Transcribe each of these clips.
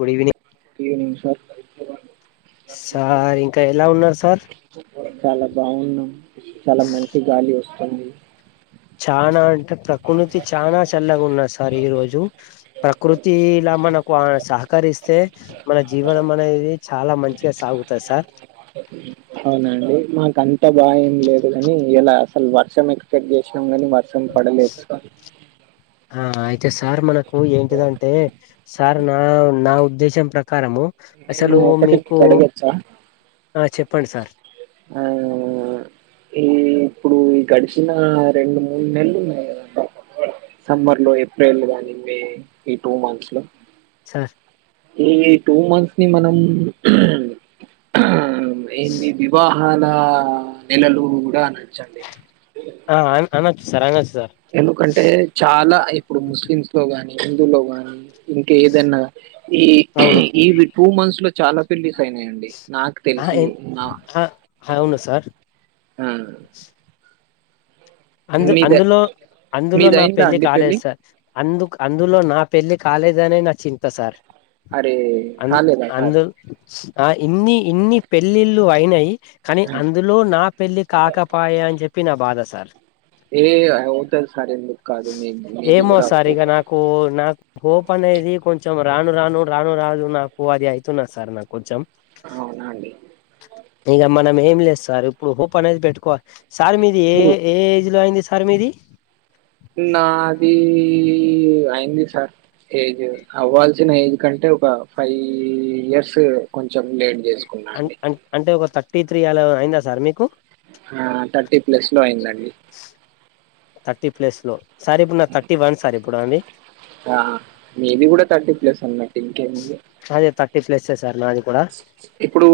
Good evening good evening sir sir ఇంకా ఎలా ఉన్నారు సార్ చాలా బాగున్నాం చాలా మంచి గాలి వస్తుంది చానా అంటే పకృతి చానా చల్లగా ఉన్నాది సార్ ఈ రోజు దు పకృతిలా మనకు ఆ సహకరిస్తే మన జీవనం అనేది చాలా మంచిగా సాగుతా సార్ అవున అండి మాకంత బాద ఏం లేదు కాని ఎలా అసలు వర్షం ఎక్స్పెక్ట్ చేసినాం కానీ వర్షం పడలేదు ఆ అయితే సార్ మనకు ఏంటిదంటే సార్ నా నా ఉద్దేశం ప్రకారము నేను అసలు ఒకటి మీకు అడగచ్చా ఆ చెప్పండి సార్ ఆ ఈ ఇప్పుడు ఈ గడిచిన రెండు మూడు నెలలు ఉన్నాయి కదంట సమ్మర్ లో ఏప్రిల్ కాని మే ఈ టూ మంత్స్ లో సార్ ఈ టూ మంత్స్ ని మనం ఎన్ని దిన నాల నెలలు గూడా ఆ అన్ అనచ్చు సార్ అనచ్ ఎందుకంటే చాలా ఇప్పుడు ముస్లిమ్స్ లో గాని హిందుూల్లో గాని ఇంకేదన్నా ఈ అవును ఇవి టూ మంత్స్ లో చాలా పెళ్లి నాయండి నాకు ఆ తెలిసి ఎన్ నా ఆ అవును సార్ ఆ అందు మీద అందులో అందులో నా మీదయిందా పెళ్లి అండి కాలేదు పెళ్ళి సార్ అందుకు అందులో నా పెళ్ళి కాలేదనే నా చింత సార్ అరే అ కాలేదా సార్ అందు ఆ ఇన్ని ఇన్ని పెళ్ళిళ్ళు అయినాయి కానీ ఆ, అందులో నా పెళ్లి కాకపాయ అని చెప్పి నా బాధ సార్ ఏ ఆహా ఉంటది సార్ ఏందూకు కాదు మీది ఏమో కూడా సార్ ఆ ఇక నాకు నాకు హోప్ అనేది కొంచెం రాను రాను రాను రాను నాకు అది అవుతున్నది. సార్ నాకు కొంచెం అవునా అండి ఇగా మనం ఏం లేదు సార్ ఇప్పుడు హోప్ అనేది పెట్టుకోవాలి సార్ మీది ఏ ఇప్పుడు ఏ ఏజ్ లో అయింది సార్ మీది ఈ అయింది సార్ ఏజ్ అవ్వాల్సిన ఏజ్ కంటే ఒక ఫైవ్ ఇయర్స్ కొంచెం లేట్ చేసుకున్నా అ అండి అ అంటే ఒక థర్టీ త్రీ అలా అయిందా సార్ మీకు ఆ థర్టీ ప్లస్ లో అయిందండి థర్టీ ప్లస్ లో సార్ ఇప్పుడు న్నకు తర్టీ వన్ సార్ ఇప్పుడు అండీ అన్న ఇంకా ఏముంది థర్టీ ప్లస్సే సార్ నాది కూడా ఇప్పుడు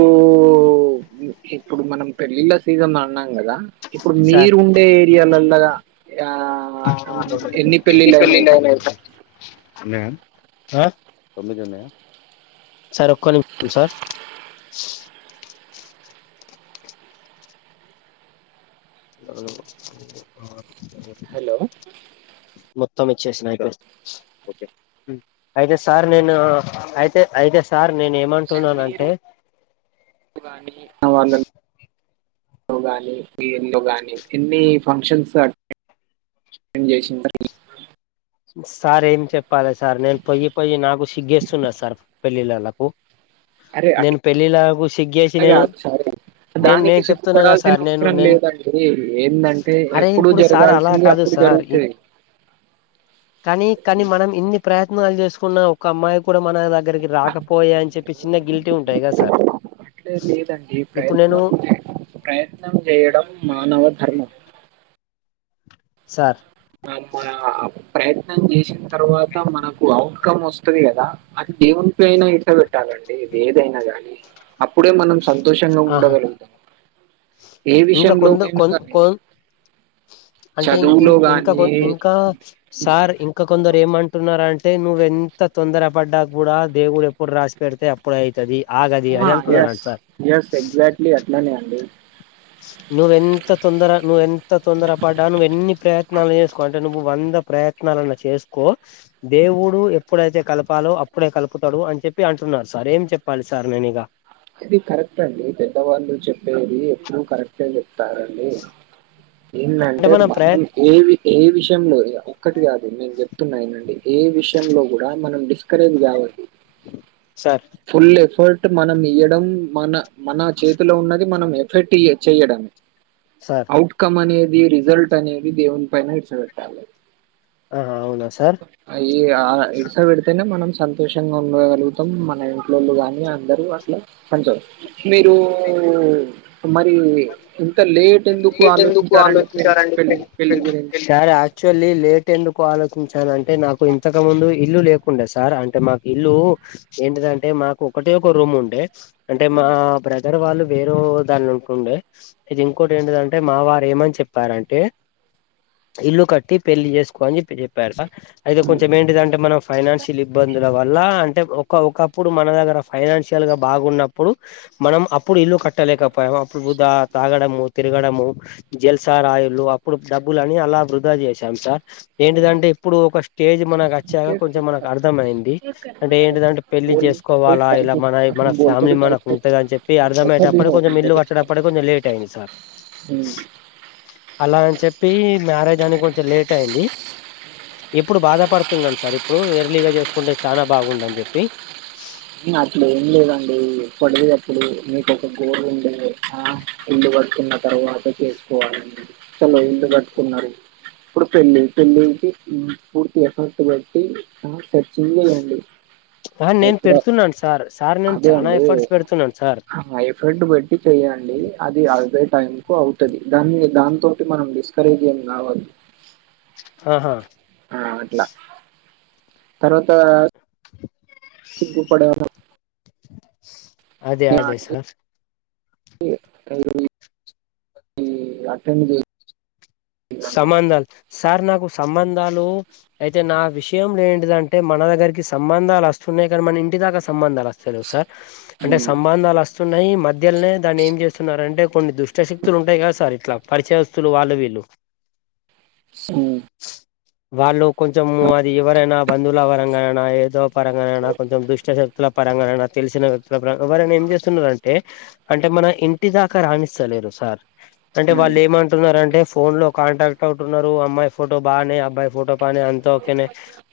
ఇప్పుడు మనం పెళ్ళిళ్ళ సీజన్ అన్నాం కదా ఇప్పుడు సార్ మీరు ఉండే ఏరియాలల్ల ఆ ఎన్ని పెళ్ళిలయినాయి సార్ అ ఆ తొమ్మిది ఉన్నాయా సార్ ఒక్క నిమిషం సార్ మ హలో మొత్తం వచ్చేసీనయి అయితే సార్ నేను అయితే అయితే సార్ నేను సార్ ఏమంటున్నాను మీరు అంటే లో గాని మీ ఇల్లు గానీ ఎన్ని ఫంక్షన్స్ గానీ అ ఏం చేసింద సార్ ఏం చెప్పాలి సార్ నేను పోయ్యి పొయ్యి నాకు సిగ్గేస్తున్నాది సార్ పెళ్ళిళ్ళలకు అరే అట్ నేను పెళ్ళిళ్ళకు సిగ్గేసి నేను కాదు సరే నేను దానికి నేను చెప్తున్నా కదా సిగ్గుపడాల్సిన సార్ నేను అవసరం నేను లేదండి అ ఏందంటే అరే ఎప్పుడు ఇప్పుడు సార్ అలా జరగాల్సింది కాదు అప్పుడు సార్ ఈ జరుగుతది కానీ కానీ మనం ఇన్ని ప్రయత్నాలు చేసుకున్నా ఒక అమ్మాయి కూడా మన దగ్గరికి రాకపోయ అని చెప్పి చిన్న గిల్టీ ఉంటాది కద సార్ అట్లే లేదండి ఇప్పుడు నేను ప్రయత్నం చే ప్రయత్నం చేయడం మానవ ధర్మం సార్ ఆ మా ప్రయత్నం చేసిన తర్వాత మనకు అవు ఇన్ కం వస్తది కదా అది దేవుని పైయినా ఇట్లా పెట్టాలండి ఇది ఏదైనా గానీ అప్పుడే మనం సంతోషంగా ఆహా ఉండగలగుతాము. ఇంకా కొంత కొన్ కొన్ అంటే ఇం చదువులో ఇంకా గానీ ఇంకా సార్ ఇంకా కొందరు ఏమంటున్నారు అంటే అంటే నువ్వెంత తొందర పడ్డాక కూడా దేవుడు ఎప్పుడు రాసి పెడితే అప్పుడు అయితాది ఆగాది ఆ అది అంటున్నారు ఎస్ అంట సార్ ఎస్ ఎగ్జాక్ట్లీ అట్లానే అండి నువ్వెంత తొందర నువ్వెంత తొందర పడ్డా నువ్వ ఎన్ని ప్రయత్నాలు చేసుకో అంటే నువ్వు వంద ప్రయత్నాలన్నా చేసుకో దేవుడు ఎప్పుడైతే కలపాలో అప్పుడే కలుపుతాడు అని చెప్పి అంటున్నారు సార్ ఏం చెప్పాలి సార్ నేను ఇగా ఆది కరెక్ట్ అండి పెద్దవాళ్ళు చెప్పేది ఎప్పుడు కరెక్ట్ అ చెప్ప చెస్తారండి అంటే ఏందాంటే మనం ప్రయత్ ఏ ఏ విషయంలో ఒకటి కాదు నేను చెప్తున్నా ఇనండి ఏ విషయంలో కూడా మనం డిస్ ఇక్కరేజ్ కాదు సార్ ఫుల్ ఎఫర్ట్ మనం ఇయ్వడం మన మన చేతిలో ఉన్నది మనం ఎఫెర్ట్ చేయడమే సార్ అఔట్కమ్ అనేది ది రిజల్ట్ అనేది దేవుని పైన ఇడిసి పెట్టాలే ఆ అవునా సార్ అయి ఆ ఇడస్పెడితేనే మనం సంతోషంగా ఉండగలుగుతాం మన ఇంట్లోళ్ళు కానీ అందరూ అట్లా అంతే మీరు మరి ఇంత లేట్ ఎందుకు ఆలోచించారండి పె పెళ్ పెళ్ళి గురించి చెల్లి లేట్ ఎందుకు ఆలో కుంచాను అంటే నాకు ఇంతకు ముందు ఇల్లు లేకుండే సార్ అంటే మాకు ఇల్లు ఏంటిదంటే మాకు ఒకటే ఒక రూమ్ ఉండే అంటే మా ఉమ్, బ్రదర్ వాళ్ళు వేరు దాని ఉండే ఇది ఇంకోటి ఏంటిదంటే మా వారు ఏమని చెప్పారంటే ఇల్లు కట్టి పెళ్లి చేసుకో అని చెప్పి చెప్పార అయితే ఉమ్, కొంచెం ఏంటిదంటే మనం ఫైనాన్షియల్ ఇబ్బందుల వల్ల అంటే ఒక్ ఒక ఒకప్పుడు మన దగ్గర ఫైనాన్షియల్ గా బాగున్నప్పుడు మనం అప్పుడు ఇల్లు కట్టలేకపోయాం వృధా తాగడము తిరగడము జెల్స రాయులు అప్పుడు డబ్బులని అలా వృధా చేసాం సార్ ఉమ్. ఏంటిదంటే ఇప్పుడు ఒక స్టేజ్ మనకు వచ్చాక కొంచెం మనకు అర్థమయింది అంటే ఏంటిదంటే పెళ్లి పెళ్ళి చేసుకోవాలా ఇలా మన మన అతను బోల్తో ఫ్యామిలి టైప్ మనకు ఉంటుదని చెప్పి పైసా అర్థమ్యేటప్పుడు భీమో కొంచెం ఇల్లు కట్ ఇక్కడ అప్పుటి కొంచెం లేట్ అయింది సార్ అలా అని చెప్పి మ్యారేజ్ అని కొంచెం లేట్ అయ్యింది ఇప్పుడు బాధపడుతున్నాను సార్ ఇప్పుడు ఎర్లీగా చేసుకుంటే చానా బాగుండ అని చెప్పి మ్ అట్లెం లేదండి ఇప్పటికీ ఇప్పుడు మీకు ఒక గోల్ ఉండే ఆ ఇల్లు కడుతున్న తర్వాత చేసుకోవాలని చలో ఇళ్ళు కట్టుకున్నారు ఇప్పుడు పెళ్ళి పెళ్ళికి పూర్తి ఎఫెర్ట్ పెట్టి ఆ సెప్ సింగల్ అండి ఆ నేను ఎప్పుడో పెడుతున్నాను సార్ సార్ నేను అదే చాలా అండి ఎఫర్ట్స్ పెడుతున్నాను సార్ ఎఫర్ట్ పెట్టి చెయండి అది అ ఇదే టైం కు అవుతది దాన్ని దాంతోటి మనం డిస్కరేజ్ ఏం కావద్దు ఆహా ఆ అట్లా తర్వాత సిగ్గుపడేలా అదే అదే సార్ [unintelligible] అటెండ్ చెయ్ సమాన్ దల్ సార్ నాకు సంబంధాలు అయితే నా విషయంలో ఏంటిదంటే మన దగ్గరికి సంబంధాలు వస్తున్నాయి కానీ మన ఇన్ ఇంటి దాకా సంబంధాలు వస్తా లేవ్ సార్ అంటే సంబంధాలు వస్తున్నాయి మధ్యలోనే దాన్ని ఏం చేస్తున్నారు అంటే కొన్ని దుష్ట శక్తులు ఉంటయి కదా సార్ ఇట్లా పరిచయస్తులు వాళ్ళు వీళ్ళు స వాళ్ళు కొంచము అది ఎవరైనా బంధువుల పరంగానైనా ఏదో పరంగానైనా కొంచెం దుష్ట శక్తుల పరంగానైనా తెలిసిన వ్యక్తుల వర ఎవరైనా ఇన్ ఎం చేస్తున్నారంటే అంటే మన ఇంటి దాకా రాణిస్తలేరు సార్ అంటే వాళ్ళు ఏమంటున్నారుంటే ఫోన్ లో కాంటాక్ట్ అవుతున్నారు అమ్మాయి ఫోటో బానే అబ్బాయి ఫోటో బానే అంత ఓకేనే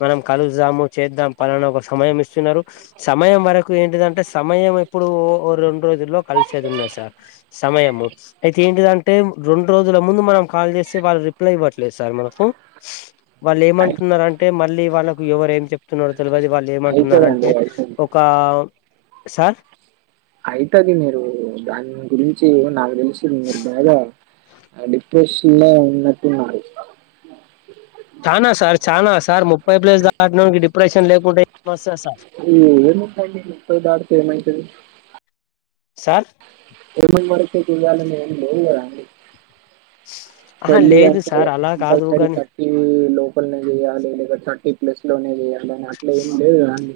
మనం కలుస్ దాము చెప్ చేద్దాం పలానా ఒక సమయం ఇస్తున్నారు. సమయం వరకు ఏంటిదంటే సమయం ఇప్పుడు ఓ ఒ రొండురోజు దరిలో కలిసేది ఉండే సార్ సమయము అయితే ఏంటిదంటే రొండు రోజుల ముందు మనం కాల్ చేస్ సి వాళ్ళు రిప్లై ఇవ్వట్లేదు సార్ మనకు వాళ్ళు ఏమంటున్నారు అంటే మళ్ళీ వాళ్ళకు ఎవరు ఏం చెప్ చెప్తున్నారో తెల్వది వాళ్ళు అవుతుందండి ఏమంటున్నారంటే అవుతుంది ఒక సార్ అయితది మీరు దాని గురిన్ చి నాకు తెలిసి మీరు బాగ డిప్రెషన్ లో ఉన్నట్టున్నారు. చానా సార్ చానా సార్ ముప్పై ప్లేస్ దాటినొడికి డిప్రెషన్ లేకుంటే ఏమోస్తాది సార్ ఈ ముప్పై నె ముప్పై దాటితే ఏమైతది సార్ ఇరవై మూడొచ్చకే ఏంచెయ్యాలని ఏం లేదు కదాండి ఆహా పళ్లి లేదు అంటే సార్ అలా కాదు కంపల్సరీ కాని థర్టీ లో లోపలనే చేయాలి లేద థర్టీ ప్లస్ లోనే చేయాలి అని అట్ల ఏం లేదు కదా అండి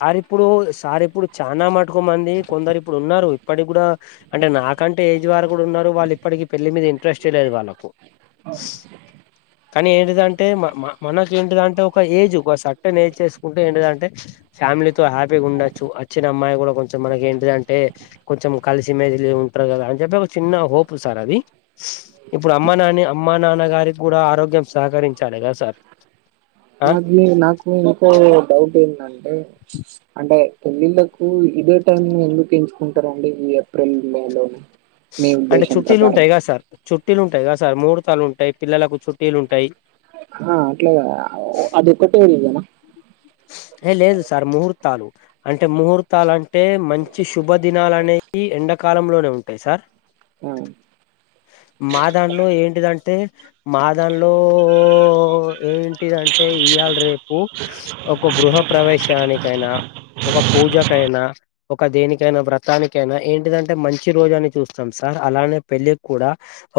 సార్ ఇప్పుడు సార్ ఇప్పుడు చానా మట్టుకు మంది కొందరిప్పుడు ఉన్నారు ఇప్పటికి కూడా అంటే నా నాకంటే ఏజ్ బారు కూడ ఉన్నారు. వాళ్ళు ఇప్పటికీ పెళ్లి మీద ఇంట్రెస్ట్ ఏ లేదు వాళ్ళకు. అవును కానీ ఏంటిదంటే మ మ మనకేంటిదంటే ఒక ఏజ్ ఒక సర్టైన్ ఏజ్ చేసుకుంటే ఏంటిదంటే ఫ్యామిలీతో హ్యాపీగా ఉండొచ్చు వచ్చిన అమ్మాయి కూడా కొంచెం మనకేంటిదంటే కొంచెం కలిసి మెసిలి ఉంటారు కదా అని చెప్పి ఒక చిన్న హోప్ సార్ అది ఇప్పుడు అమ్మ నాని అమ్మ నాన్నగారి కూడ ఆరోగ్ కొంచం సహకరించాలి కదా సార్ ఆ నాది నాకు ఇంకా వేర్ డౌట్ ఏంటంటే అంటే పెళ్లిళ్లకు ఇదే టైమ్ ను ఎందుకు ఎంచుకుంటారండి ఏప్రిల్ మే లోన అంటే చుట్టీలు ఉంటాయి కదా సార్ చుట్టీలు ఉంటాయి క సార్ మూడు తాలుంటయి పిల్లలకు చుట్టిలుంటాయి. ఆ అట్లా అదొక్కటే రీజనా ఏ లేదు సార్ ముహూర్ తాలు అంటే ముహూర్తాలు అంటే మంచి శుభ దినాలు అనేవి ఎండాకాలంలోనే ఉంటాయి సార్ ఆ మా దాంట్లో ఏంటిదన్ తే మా దానిలో ఏంటిదంటే ఇయ్యాల్ రేపు ఒక గృహ ప్రవేశానికైనా ఒక పూజకైనా, ఒక దేనికైనా వ్రతానికైనా ఏంటిదంటే మంచి రోజని చూస్తాం సార్. అలానే పెళ్ళికి కూడ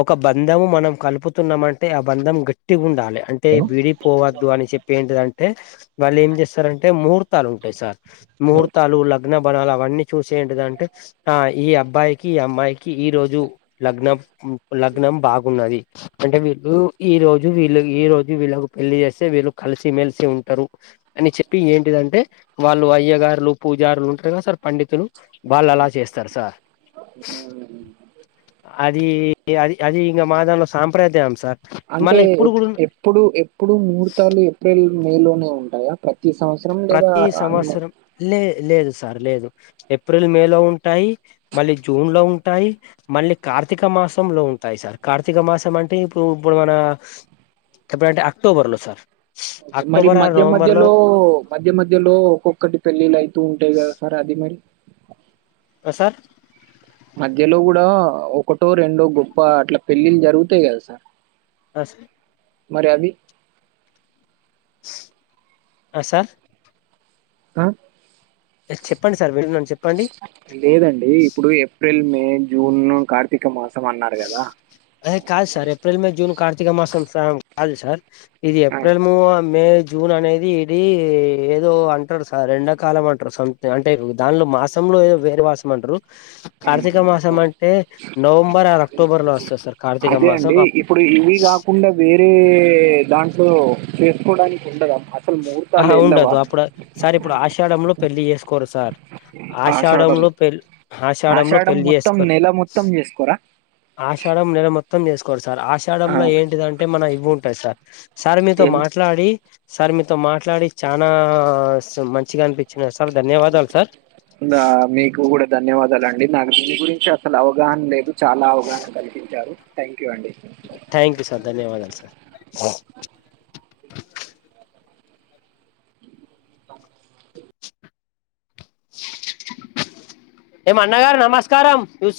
ఒక బంధం మనం కలుపుతున్నామంటే ఆ బంధం గట్టిగుండా లి అంటే విడిపోవద్దు అని చెప్పి ఏంటిదంటె, వాళ్ళు ఏం చేస్తారంటే ముహూర్తాలుంటాయి సార్. ముహూర్తాలు లగ్ గ్న బనాలు అవన్నీ చూసి ఏంటిదంటే ఆ ఈ అబ్బాయికి ఈ అమ్మాయికి ఈ రోజు లగ్నం లగ్నం బాగున్నది. అంటే వీళ్ళు ఈ రోజు వీళ్ళు, ఈ రోజు వీళ్ళకి పెళ్లి చేస్తే వీళ్ళు కలిసి మెలిసి ఉంటారు. అని చెప్పి ఏంటిదంటే వాళ్ళు అయ్యగారులు పూజారులు ఉంటారు కదా సార్ పండితులు వాళ్ అలా చేస్తారు సార్. అది ఏ అది అది ఇంకా మా దానిలో సాంప్రదాయం సార్ అంటే మళ్ళీ ఇప్పుడు కూడా ఎప్పుడు ఎప్పుడు ముహూర్తాలు ఎప్రిల్ మేలోనే ఉంటాయా ప్రత్ ప్రతీ సంవత్సరం లే లేదు సార్. లేదు. ఏప్రిల్ మే లో ఉంటాయి మళ్ళీ జూన్ లో ఉంటాయి మళ్ళీ కార్తీక మాసం లో ఉంటాయి సార్. కార్తీక మాసం అంటే ఇప్పుడు ఇప్పుడు మన ఎప్పుడంటే అక్టోబర్ లో సార్. ఓకె మరి అక్టోబర్ ఆర్ మధ్య నవంబర్ లో మధ్యలో మధ్య మధ్యలో ఒక్కొక్కటి పెళ్ళిళ్లు అవుతు ఉంటాయి కదా సార్ అది మరి సార్ మధ్యలో కూడా ఒకటో రెండో గొప్ప అట్లా పెళ్ళిళ్ళు జరుగుతాయి కదా సార్ అ సర్ మరి అవి ఆ సార్ ఆ ఆ చెప్పండి సార్ వింటున్నాను చెప్పండి లేదండి ఇప్పుడు ఏప్రిల్ మే జూన్ కార్తీక్ క మాసం అన్నారు కదా అదే కాదు sir April May June Karthika మాసం స కాదు సార్ ఇది ఆ, ఏప్రిల్ మూ మే జూన్ అనేది ఇది ఏదో అంటారు సార్ రెండో కాలం అంటారు సంథంగ్ అంటే దానిలో మాసంలోో వేరే మాసం అంటరు ఉమ్. కార్తీక మాసం అంటే నవంబ అదే అండి ఇప్పుడు ఇవి కాకుండా వేరే దాం ట్లో చేసుకోవడానికి ఉండదా అసలు ముహూర్తాలు ఆహా వెళ్ళవా ఉండదు అప్పుడు సార్ ఇప్పుడు ఆషాడంలో పెళ్లిి చేసుకోరు సార్ ఆషాఢం ఆషాడంలో పెళ్ ఆషాడంలో ఆషాఢం పెళ్లిి మొత్తం చేసుకోరు నెల మొత్తం చేసుకోరా ఆషడం నెల మొత్తం చేస్ సార్ ఆ, ఆషాడంలో ఏంటిదంటే మన ఇవుంటయి సార్ సార్ మీతో ఏం- మాట్లాడి సార్ మీతో మాట్లాడి చాన మంచిగా అనిపించిన సార్ ధన్యవాదాలు సార్ నా మీకు కూడా ధన్యవాదాలం డి నాకు దీని గురించి అసలు అవగాహన లేదు చాలా అవగాహన కల్పించారు థాంక్ థ్యాంక్ యూ సార్ ధన్యవాదాలు సార్ ఏ మన్నగారు నమస్కారం న్స్